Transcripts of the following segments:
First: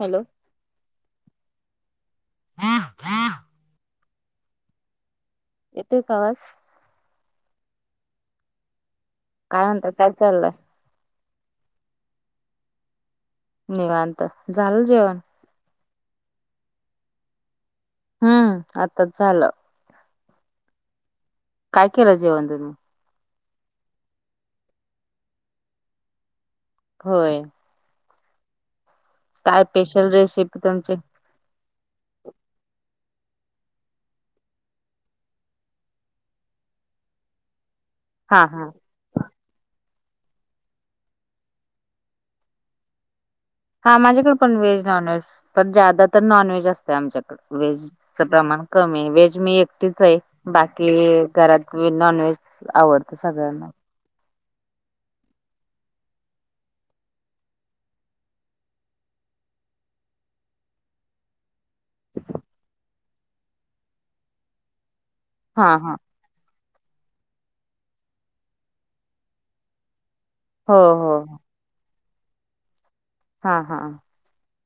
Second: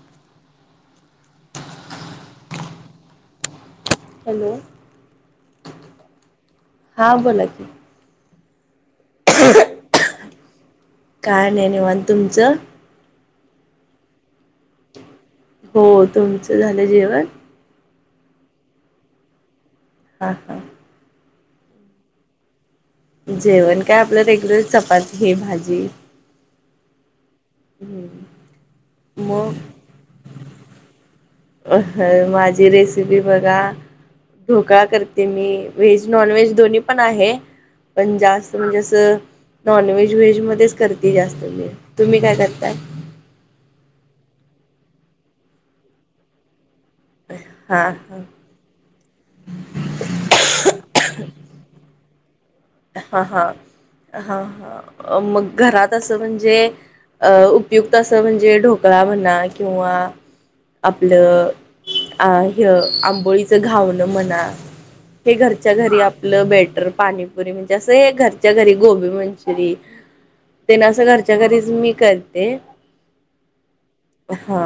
Hello. Hello. येतोय का आवाज? हां बोला की. काय म्हणतं काय चाललंय? काय नाय निवांत तुमचं? निवांत झालं जेवण? हो तुमचं झालं जेवण? हम्म आताच झालं. हां हां. काय केलं जेवण तुम्ही? जेवण काय आपलं रेग्युलर चपाती हे भाजी. होय. हम्म. मग काय पेशल रेसिपी तुमची? माझी रेसिपी बघा ढोकळा करते मी व्हेज, नॉन व्हेज दोन्ही पण आहे. पण हा जास्त हा म्हणजे असं नॉन व्हेज, व्हेजमध्येच करते जास्त मी तुम्ही काय करताय? हा माझ्याकडे पण व्हेज नॉन व्हेज पण ज्यादा तर नॉन व्हेज असते आमच्याकड हां हां व्हेजचा प्रमाण कमी आहे व्हेज मी एकटीच आहे बाकी घरात नॉन व्हेज हा हा हा हा मग घरात असं म्हणजे अं उपयुक्त असं म्हणजे ढोकळा म्हणा किंवा आपलं अ हय आंबोळीच घावणं म्हणा हे हा घरच्या हा घरी आप पलं बेटर पाणीपुरी म्हणजे असं घरच्या घरी गोबी मंचुरी हो ते ना असं हो घरच्या घरीच मी करते. हा हा हा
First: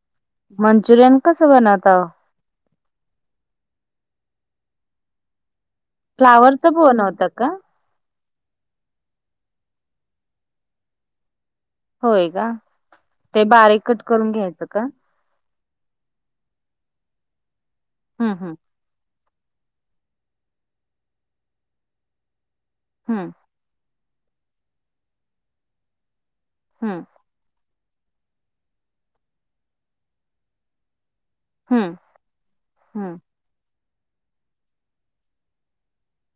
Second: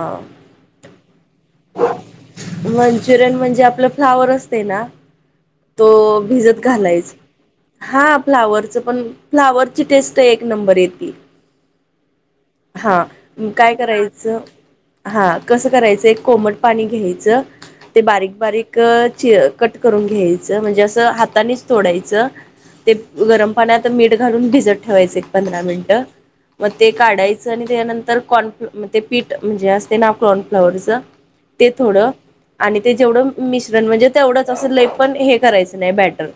मंचुरियन कसं बनवतं ओ? मंचुरियन म्हणजे आपलं फ्लावर असते ना तो भिजत फ्लावरच घालायच बनवता का हा फ्लावरचं पण फ्लावरची टेस्ट एक नंबर येती. होय का हा ते काय बारीक कट करून करायचं घ्यायचं का? हा कसं करायचं एक कोमट पाणी घ्यायचं ते हम्म हम्म बारीक-बारीक क चि कट करून घ्यायच म्हणजे अस हातानिच तोडायचं ते हम्म गरम पाण्यात मीठ घालून भिजत ठेवायचं एक पंधरा मिनिटं मग ते हम्म काढाय चा आणि त्यानंतर कॉर्नफॉ ते पीठ म्हणजे असते ना कॉर्नफ्लॉवरचं ते हम्म थोडं आणि ते हम्म जेवढं- मिश्रण. म्हणजे तेवढंच अस लय पण हे करायचं नाही बॅटर.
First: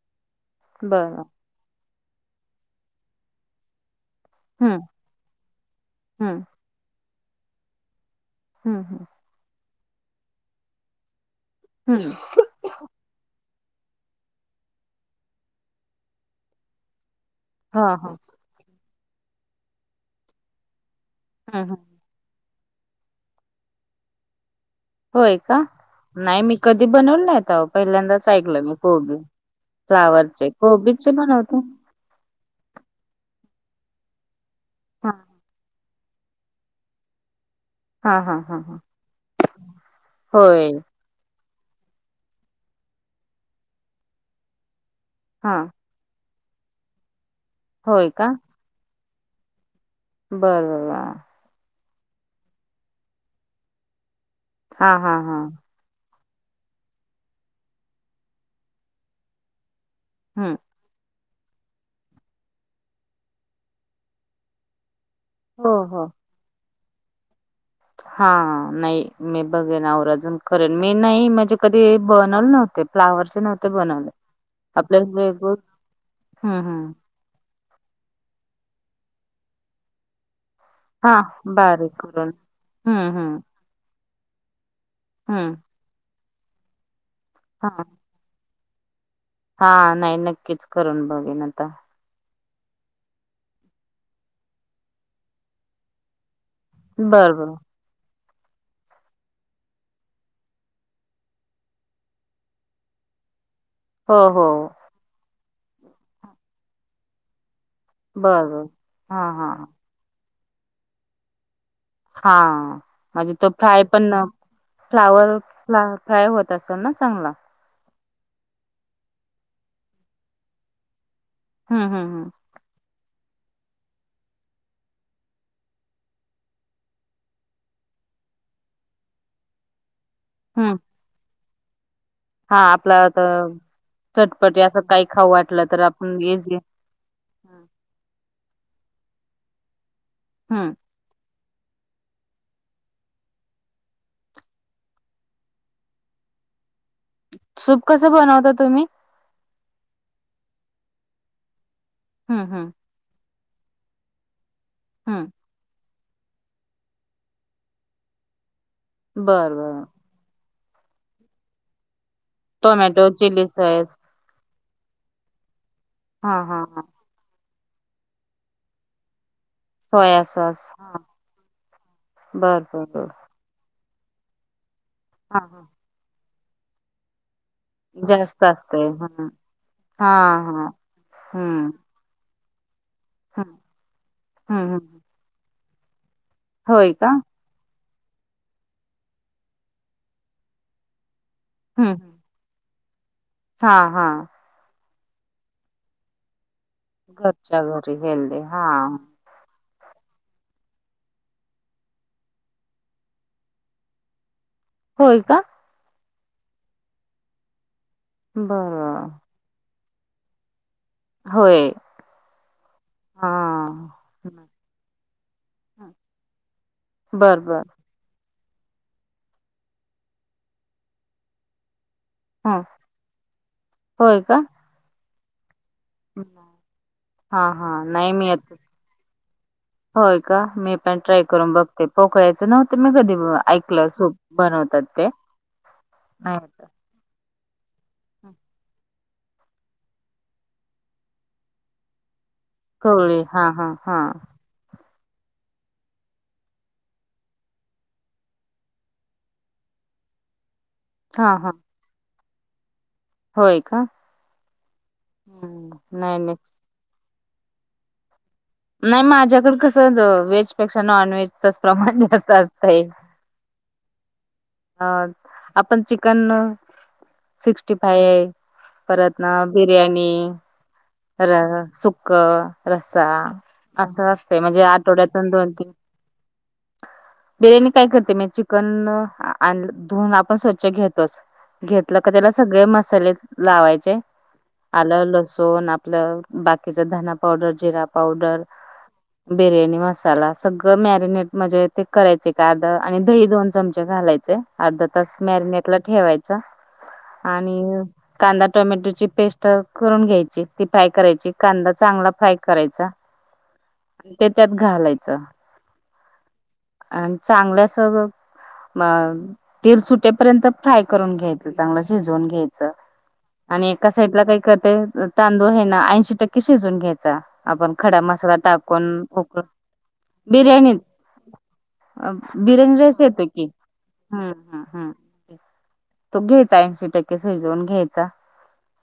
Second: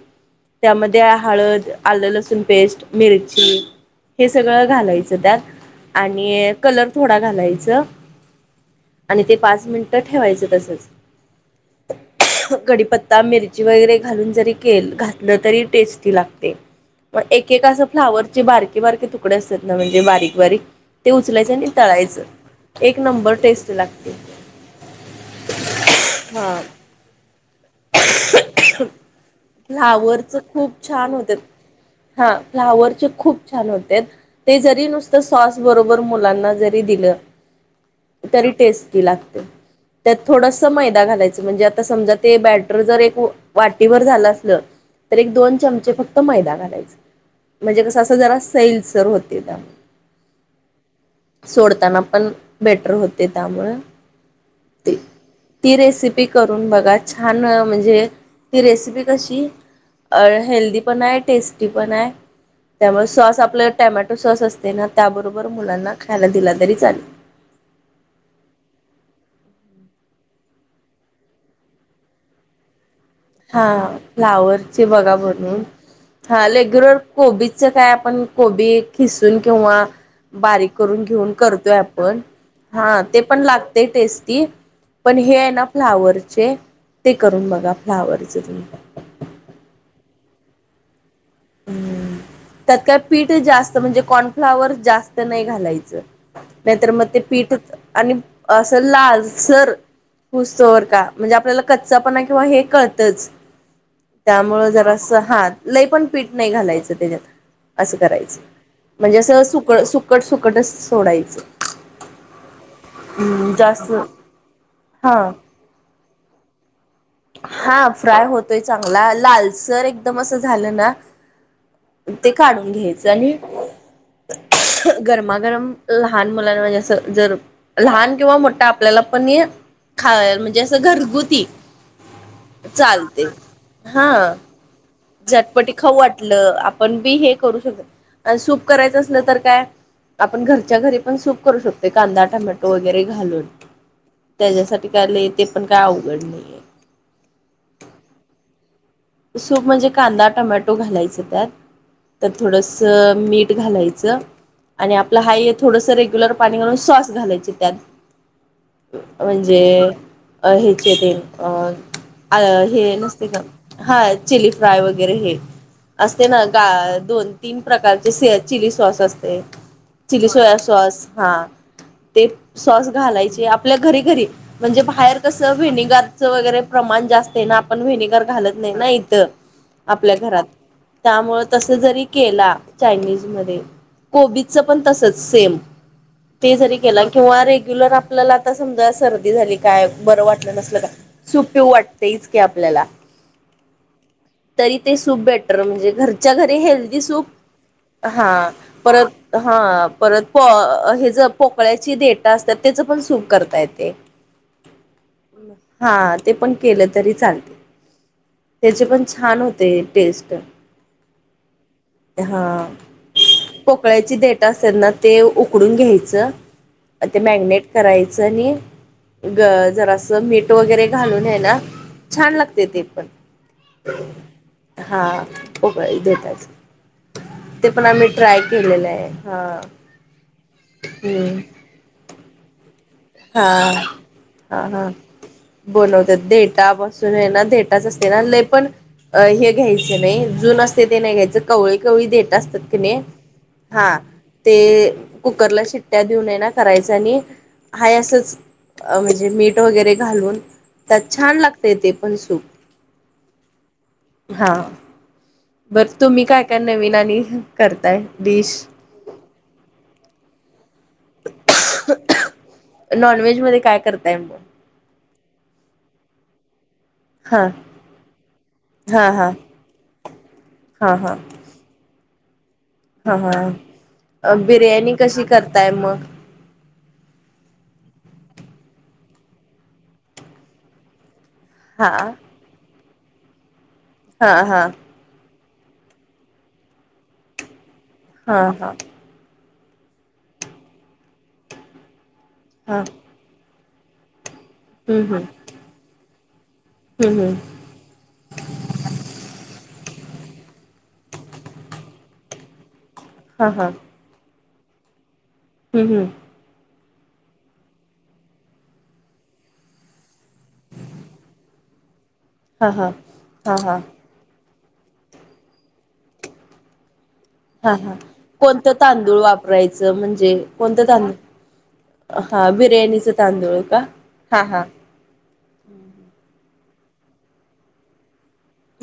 त्यामध्ये बरं हळद- आलं लसूण पेस्ट, मिरची हे सगळं हम्म घालायचं त्यात. हम्म आणि- कलर थोडा घालायचा. हम् हम्. आणि ते पाच मिनिटं ठेवायचं तसंच. हम्म. कढीपत्ता, मिरची वगैरे घालून जरी केल घातलं तरी टेस्टी लागते. मग एक एका असं हा हा फ्लावरचे बारके बारके तुकडे असतात ना? म्हणजे बारीक बारीक. ते उचलायचं आणि हम्म हम्म तळायचं. एक नंबर टेस्ट लागते. होय का? नाही हा मी कधी बनवल नाहीत आहो. पहिल्यांदाच ऐकलं मी कोबी फ्लावरच फ्लावरचे. खूप कोबीचे छान होते बनवते मी. हा. फ्लावरचे खूप छान होत्यात. ते जरी हा नुसत सॉस बरोब- बर मुलांना जरी दिलं- हा हा तरी हा हा टेस्टी लागत. त्यात थोडस होय मैदा घालायचं. म्हणजे आता समजा - ते बॅटर जर एक वाटीवर झालं असलं, तर एक हा दोन चमचे फक्त- मैदा घालायचा. म्हणजे कसं होय असं का? जरा सैल सर होते बॅ - बरं बरर. सोडताना पण बॅटर होते त्यामुळे. हा हा हा ती रेसिपी- करून बघा छान म्हणजे, ती रेसिपी कशी? अ हम्म हेल्दी पण आहे. टेस्ट- स्टी पण आहे. त्यामुळे सॉस आपल टॉमेटो सॉस असते ना त्याबरोबर - हो मुलांना हो खायला दिला तरी चालेल. हा. नाही मी बघेन औराजून करेन. मी नाही म्हणजे कधी हे बनवल नव्हत फ्लावर्स- हा. फ्लावरचे बघा बनवून. हा हम्म हम्म लेग्युलर- कोबीच काय आपण? कोबी खिसून किंवा- बारीक करून हा घेऊन करतोय बारीक आपण. करून हा. हम्म ते हम्म पण लागतय टेस्टी. पण हे आहे हम्म ना फ्लावरचे? ते करून बघा हा फ्लावरचे तुम्ही. हा. नाही नक्कीच करून बघेन आता. त्यात काय पीठ जास्त, म्हणजे कॉर्नफ्लाॉवर जास्त नाही घालायचं. नाहीतर मग ते बर बर पीठ, आणि असं लालसर- हुईस्तोवर का म्हणजे? आपल्याला कच्चा पणा किंवा हे कळतंच. हो हो त्यामुळं जरासं हा. लय पण पीठ नाही घालायचं त्याच्यात. असं करायचं. बर बर म्हणजे हा असं हा सुक सुकट सुकटच सोडायचं. हा. म्हणजे त हम्म फ्राय जास्त पण हा फ्लावर- फ्लावर फ्राय होत असेल ना चांगला. हा. फ्राय होतोय चांगला. लालसर एकदम असं झालं ना? हम्म हम्म ते हम्म काढून घ्यायचं आणि- गरमागरम लहान मुलांना म्हणजे असं जर- लहान किंवा मोठा आपल्याला पण नाई. खायाल म्हणजे हम्म असं घरगुती. चालत. हा. जरासक ऐक झटपटी खाऊ वाटलं आप - पण बी हे करू शकतो. आन सूप करायचं असलं तर काय? आपण हम्म घरच्या घरी- पण सूप करू शकतो. कांदा टमॅटो वगैरे घालून. त्याच्यासाठी काय लई ते पण काय अवघड नाहीये. सूप कसं बनवता तुम्ही? सूप म्हणजे कांदा टोमॅटो घालायचं त्यात. तर हम्म हम्म थोडंस- मीठ घालायचं आणि आपला हम्म हा येत- थोडस रेग्युलर पाणी घालून सॉस घालायच त्यात. बर बर म्हणजे- अ हेचे ते अ हे टोमॅटो नसते का? चिली हा सॉस चिली फ्राय वगैरे हे असते हा ना हा ग हा दोन. तीन प्रकारचे चिली सॉस असते. चिली सोया सॉस हा ते बर बर सॉस बर घालायचे. आपल्या घरी घरी म्हणजे बाहेर हा कसं हा व्हेनेगरचं वगैरे प्रमाण जास्त आहे ना आपण व्हेनेगर जास्त घालत. असते हा इथ हा आपल्या घात हा त्यामुळे हम्म त जरी केला हम्म चायनीजमध्ये कोबीच हम्म पण हम्म तसचं सेम. ते जरी होय केला का किंवा रेग्युलर आपल्याला आता समजा सर्दी झाली काय बरं वाटलं नसल काय? सपेव हम्म वाटतेच काी आपल्याला. हा हा. तरी ते सूप बेटर म्हणजे घरच्या घरी हेल्दी घरच्या घरी सूप हा हेल्दी परत. हा परत प हे ज पोकळ्याची डेटा असतात त्याचं पण सूप करता येते. [inaudible] होय का? हा ते पण केलं तरी चालेल, त्याची पण बरं छान होते टेस्ट. होय. हा. हा पोकळ्याची देट असत्यात ना ते उकडून घ्यायचं. ते बर बर मॅगिनेट करायचं आणि ग जरासं मीठ वगैरे घालून आहे ना, छान ह लागते ते पण. होय का हा. पोकळ्याच्या देटाचे, हा ते हा पण आम्ही नाही मी ट्राय येत केलेलं आहे हा. होय का मी पण ट्राय हम्म करून बघते पोकळाचं नव्हं. तुम्ही कधी हा ऐकलं सूप हा बनवतात हा ते नाही. ते ना देटाच असते ना हं. लय पण. हे घ्यायचं नाही जुन असते ते नाही घ्यायचं कवळी कवळी देट असतात. कणी हा ते कुकरला शिट्ट्या देऊन हाय ना करायचं आणी. हाय असंच म्हणजे मीठ वगैरे घालून. त्यात हा छान हा लागतंय ते पण सूप. होय का? हा हं. बरं नाही तुम्ही नाही काय काय नवीन आणि करताय डिश नाही माझ्याकडं कसं व्हेज. पेक्षा नॉन व्हेजच प्रमाण असतयं. नॉनव्हेज मध्ये काय करताय मग अ आपण चिकन. हां सिक्टी फाय हां परत न हां बिर्याणी, हां हां सुकं. रस्सा हां हां असं असतय म्हणजे बिर्याणी कशी आठवड्यातून दोन तीन करताय मग बिर्याणी काय करते माय चिकन धुवून आपण स्वच्छ घेतोच. हा घेतलं का त्याला सगळे मसाले लावायचे हा हा आलं, लसूण आपलं बाकीच धना पावडर, जिरा हा पावडर. हा बिर्याणी मसाला सगळं मॅरिनेट म्हणजे ते करायचे का अर्ध हा आणि. दही दोन चमचे घालायचे अर्धा हम्म तास हम्म मॅरिनेट ला ठेवायचा हम्म हम्म आणि कांदा टोमॅटोची पेस्ट करून घ्यायची ती फ्राय करायची कांदा चांगला फ्राय करायचा. हा हा आणि ते त्यात घालायचं. हम् हम् आणि चांगलं अस. म तेल सुटेपर्यंत फ्राय करून घ्यायच चांगलं शिजवून हा घ्यायचं. हा हा आणि हा एका साईडला काही करते तांदूळ हे ना ऐंशी टक्के शिजवून घ्यायचं. आपण हा हा खडा मसाला कोणतं टाकून तांदूळ उकडून वापरायचं म्हणजे बिर्याणीच कोणतं तांदूळ हा बिर्याणी राईस बिर्याणीचं येतो की तांदूळ का ह हा हा हं. तो घ्यायचा ऐंशी टक्के शिजवून घ्यायचा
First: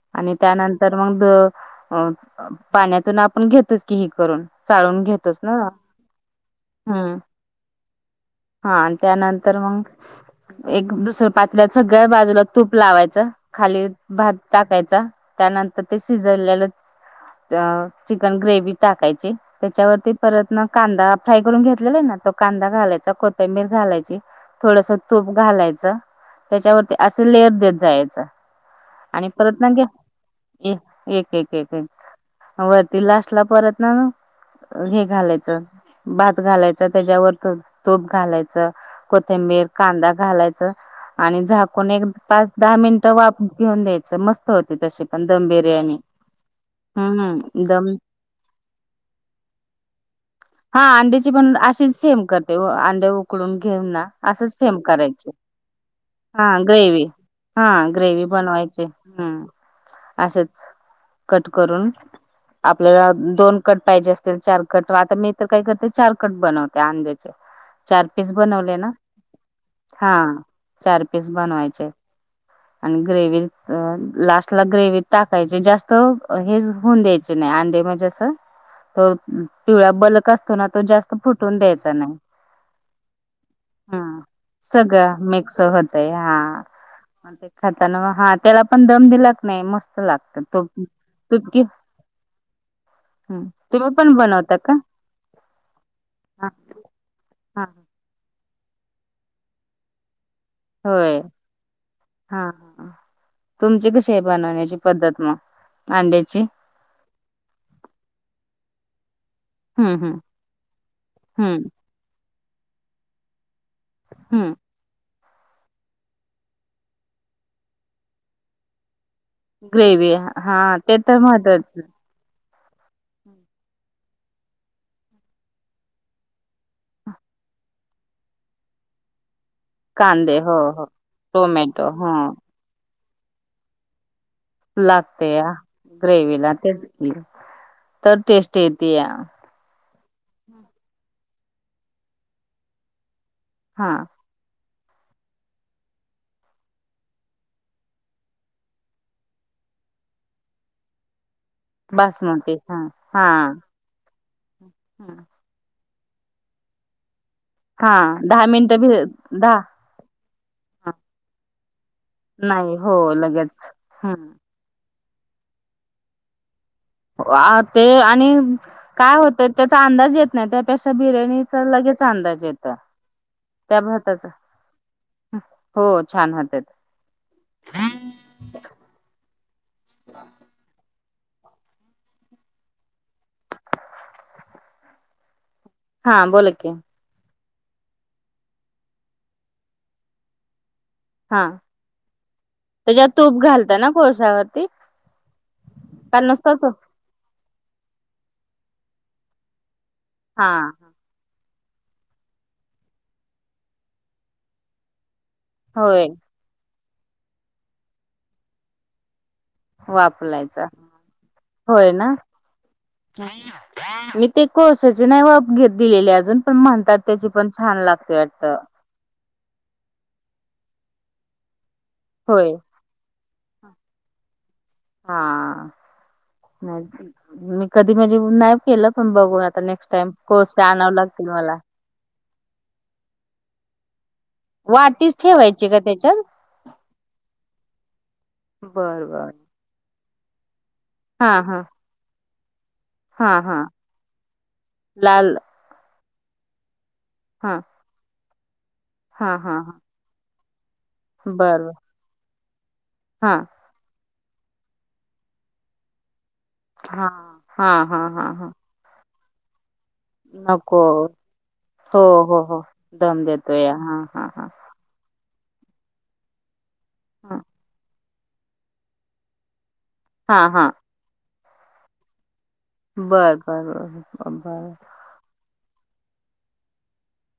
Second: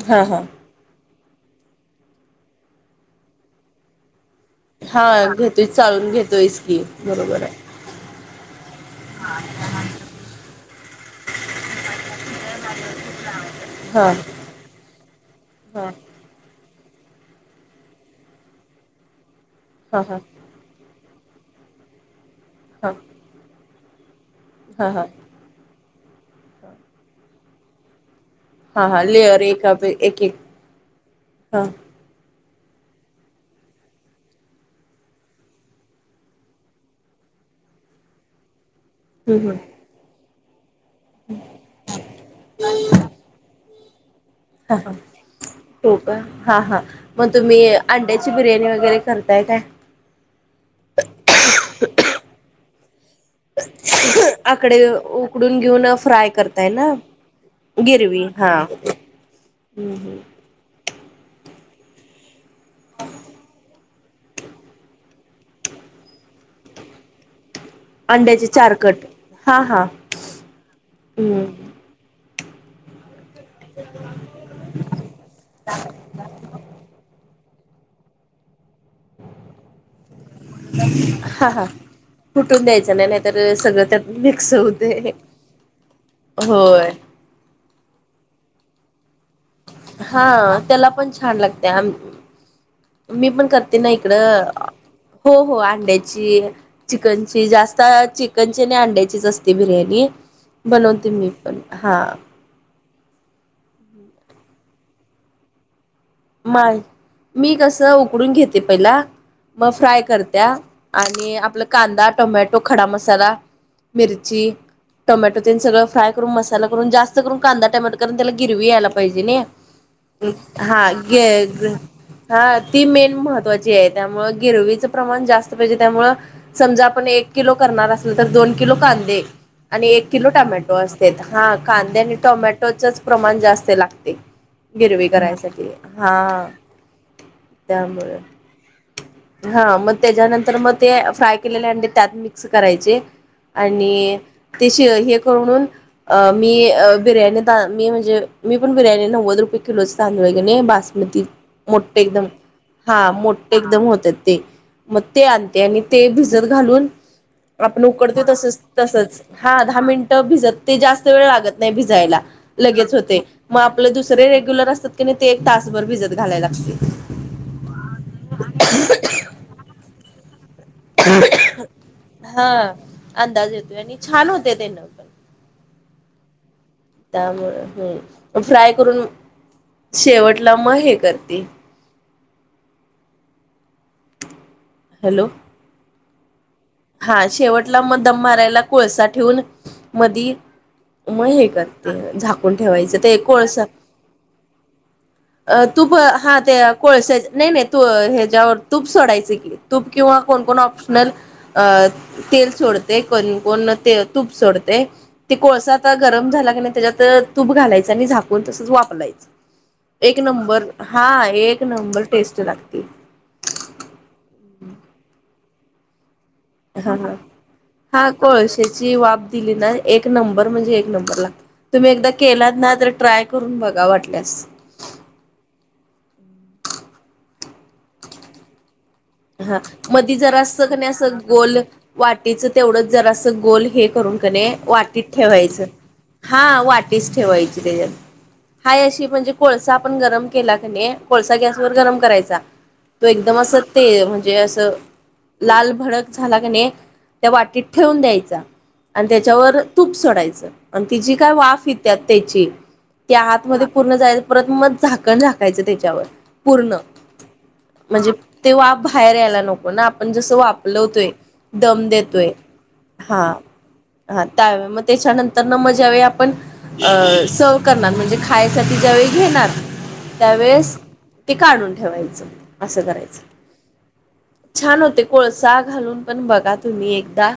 हा आणि हा त्यानंतर तर मग पाण्यातून आपण घेतोच की हे करून चाळून हा घेतोच ना घेतोय चाळुण घेतोयच की हम्म. बरोबर हाय हा त्यानंतर मग एक दुसर्या पातेल्यात सगळ्या बाजूला तूप लावायचं खाली हा भात टाकायचा. त्यानंतर हा ते शिजवलेली चिकन ग्रेव टाकायची हा त्याच्यावरती हा परत ना कांदा फ्राय करून घेतलेला आहे ना तो कांदा हा घालायचा कोथिंबीर घालायची हा थोडस हा तूप घालायचं त्याच्यावरती असं लेअर देत जायचं हा हा आणि लेअर परत ना एका घ्या एक एक एक एक हा एक एक हम्म वरती लास्टला परत न, हे घालायचं भात घालायचं त्याच्यावर तूप घालायचं हम्म कोथिंबीर कांदा घालायचा आणि झाकुण एक पाच दहा मिनिटं वाप घेऊन द्यायच मस्त होते हा हा तशी पण दम हो बिर्याणी का हा हा मग हम्म तुम्ही दम अंड्याची बिर्याणी वगैरे करताय काय हा अंड्याची पण अशी सेम करते अंडे उकडून. घेऊन ना असच आकडे सेम करायचे उकडून घेऊन फ्राय हा करताय ना ग्रेवी. हा गिरवी ग्रेवी हा बनवायचे हम्म हम्म असेच कट करून. आपल्याला दोन कट पाहिजे असतील चार कट व आता मी तर काय करते चार कट बनवते. अंड्याचे. चार पीस अंड्याचे चार बनवले ना कट हा हा चार पीस हम्म बनवायचे. आणि ग्रेव लास्ट ग्रेवीत टाकायची जास्त हे होऊन द्यायचे नाही अंडे म्हणजे असं तो पिवळ्या बलक असतो ना तो जास्त फुटून द्यायचा नाही. फुटु द्यायचं नाही नाही तर सगळं हा त्यात मिक्स होतंय सगळं होय. म ते खाताना हा त्याला पण दम दिलात नाही मस्त हा लागत तो त्याला पण छान तुटकी लागते आ मी पण करते ना तुम्ही इकड पण बनवता का हो हो अंड्याची हा चिकनची हा जास्त चिकनची न‌अंड्याचीच असते बिर्याणी. बनवते होय मी पण हां. हा तुमची कशी आहे बनवण्याची पद्धत मग अंड्याची. मी कस उकडून घेते पहिला मग हं, फ्राय हं, करतीया आणि हं, आपला कांदा टोमॅटो खडा मसाला मिरची हं. टोमॅटो ते सगळं फ्राय करुन मसाला करून जास्त करून कांदा टोमॅटो करून त्याला गिरवी यायला पाहिजे नाही. ग्रेवी हा ते तर महत्वाचं. [unintelligible] हा ती मेन महत्त्वाची आहे त्यामुळं गिरवीचं प्रमाण जास्त पाहिजे त्यामुळं समजा आपण एक किलो करणार असेल तर दोन किलो कांदे आणि एक किलो कांदे हो, टोमॅटो हो. असते हा टोमॅटो कांदे आणि हं, टोमॅटो च प्रमाण जास्त लागते गिरवी करायसाठी. ग्रेवी हा ला तेच तर त्यामुळे टेस्ट येतीया. हा मग त्याच्यानंतर मग ते फ्राय केलेले अंडे त्यात मिक्स करायचे आणि हां, ते हे करून‌ अ मी बिर्याणी मी म्हणजे मी पण बिर्याणी नव्वद रुपये किलोच तांदूळ हाय का नी बाकी बासमती मोठे एकदम बासमती हां, हा हां. मोठे एकदम होत्यात. ते मग ते हं, आणते आणि ते भिजत घालून आपण उकडतो हां, तसच मिनिटं भि तसच हा दहा मिनटं भिजत ते हां, जास्त वेळ लागत नाही भिजायला नाही लगेच हो होते लगेच. मग आपले हं, दुसरे रेग्युलर असतात की नाही ते एक तासभर भिजत घालायला लागतय. अ ते आणि काय होतंय त्याचा अंदाज येत नाही. नाही त्यापेक्षा बिर्याणीचा लगेच अंदाज हा येत अंदाज येतोय त्या आणि भाताचा. छान होते ते न पण हो छान होते. त्यामुळे ह फ्राय करून शेवटला मग हे करते. हॅलो. हां बोला की. हा शेवटला मग दम मारायला कोळसा ठेवून मधी मग हे हा करते झाकून ठेवायचं ते एक कोळस कोळसावरती. अ तूप हा ते कोळसा नाही नाही तू ह्याच्यावर तूप सोडायचं की. तुप किंवा कोण हा कोण नल तेल सोडतय‌ कोण कोण ते तूप सोडतय. ते कोळसा आता होय गरम झाला की नाही त्याच्यात तूप घालायचं आणि झाकून तसंच वाफवायच. एक नंबर वापलायचा हा एक होय नंबर ना टेस्ट लागते. मी ते कोळसाचे नाही वाफ घेत दिलेले अजून. पण म्हणतात त्याची पण छान लागते वाटतं. चि वाफ दिलीना एक नंबर म्हणजे एक नंबर लागते. तुम्ही एकदा केलात होय ना तर ट्राय करून बघा वाटल्यास. हा नाही मी कधी म्हणजे नाही केलं. पण बघू हा आता नेक्स्ट टाइम मधी जरा कोळसे असं क आणाव नाही असं लागतील मला. गोल वाटीच तेवढंच जरा असं गोल हे करून किनाय वाटीत वाटीच ठेवायचं, ठेवायची का त्याच्यात हा वाटीच ठेवायची त्याच्यात. हाय बर अशी बर म्हणजे कोळसा आपण गरम केला कि नाय हा कोळसा गॅस हा वर गरम करायचा तो एकदम हा अस हा ते म्हणजे असं लाल भडक झाला क नाही त्या हा वाटीत ठेवून द्यायचा आणि हा त्याच्यावर हा हा तूप सोडायचं. आणि ति जी काय बर वाफ बर येत त्याची त्या हा हातमध्ये पूर्ण जाय परत म झाकण झाकायचं त्याच्यावर पूर्ण हा हा हा म्हणजे हा हा ते वाफ बाहेर यायला नको ना. पण जस नको वापलवतोय दम हो देतोय, हो हो दम हा देतो या हां हा हां हां त्यावेमध्ये त्यांच्या नंतरन ज्यावेळी आपण अ हां सव करणार खायसाठी ज्यावेेळी घेणार हां हां त्यावेळेस ते काढून ठेवायचं. असं करायचं. बरं, बर, बर- छान होते कोळसा घालून पण बघा तुम्ही एकदा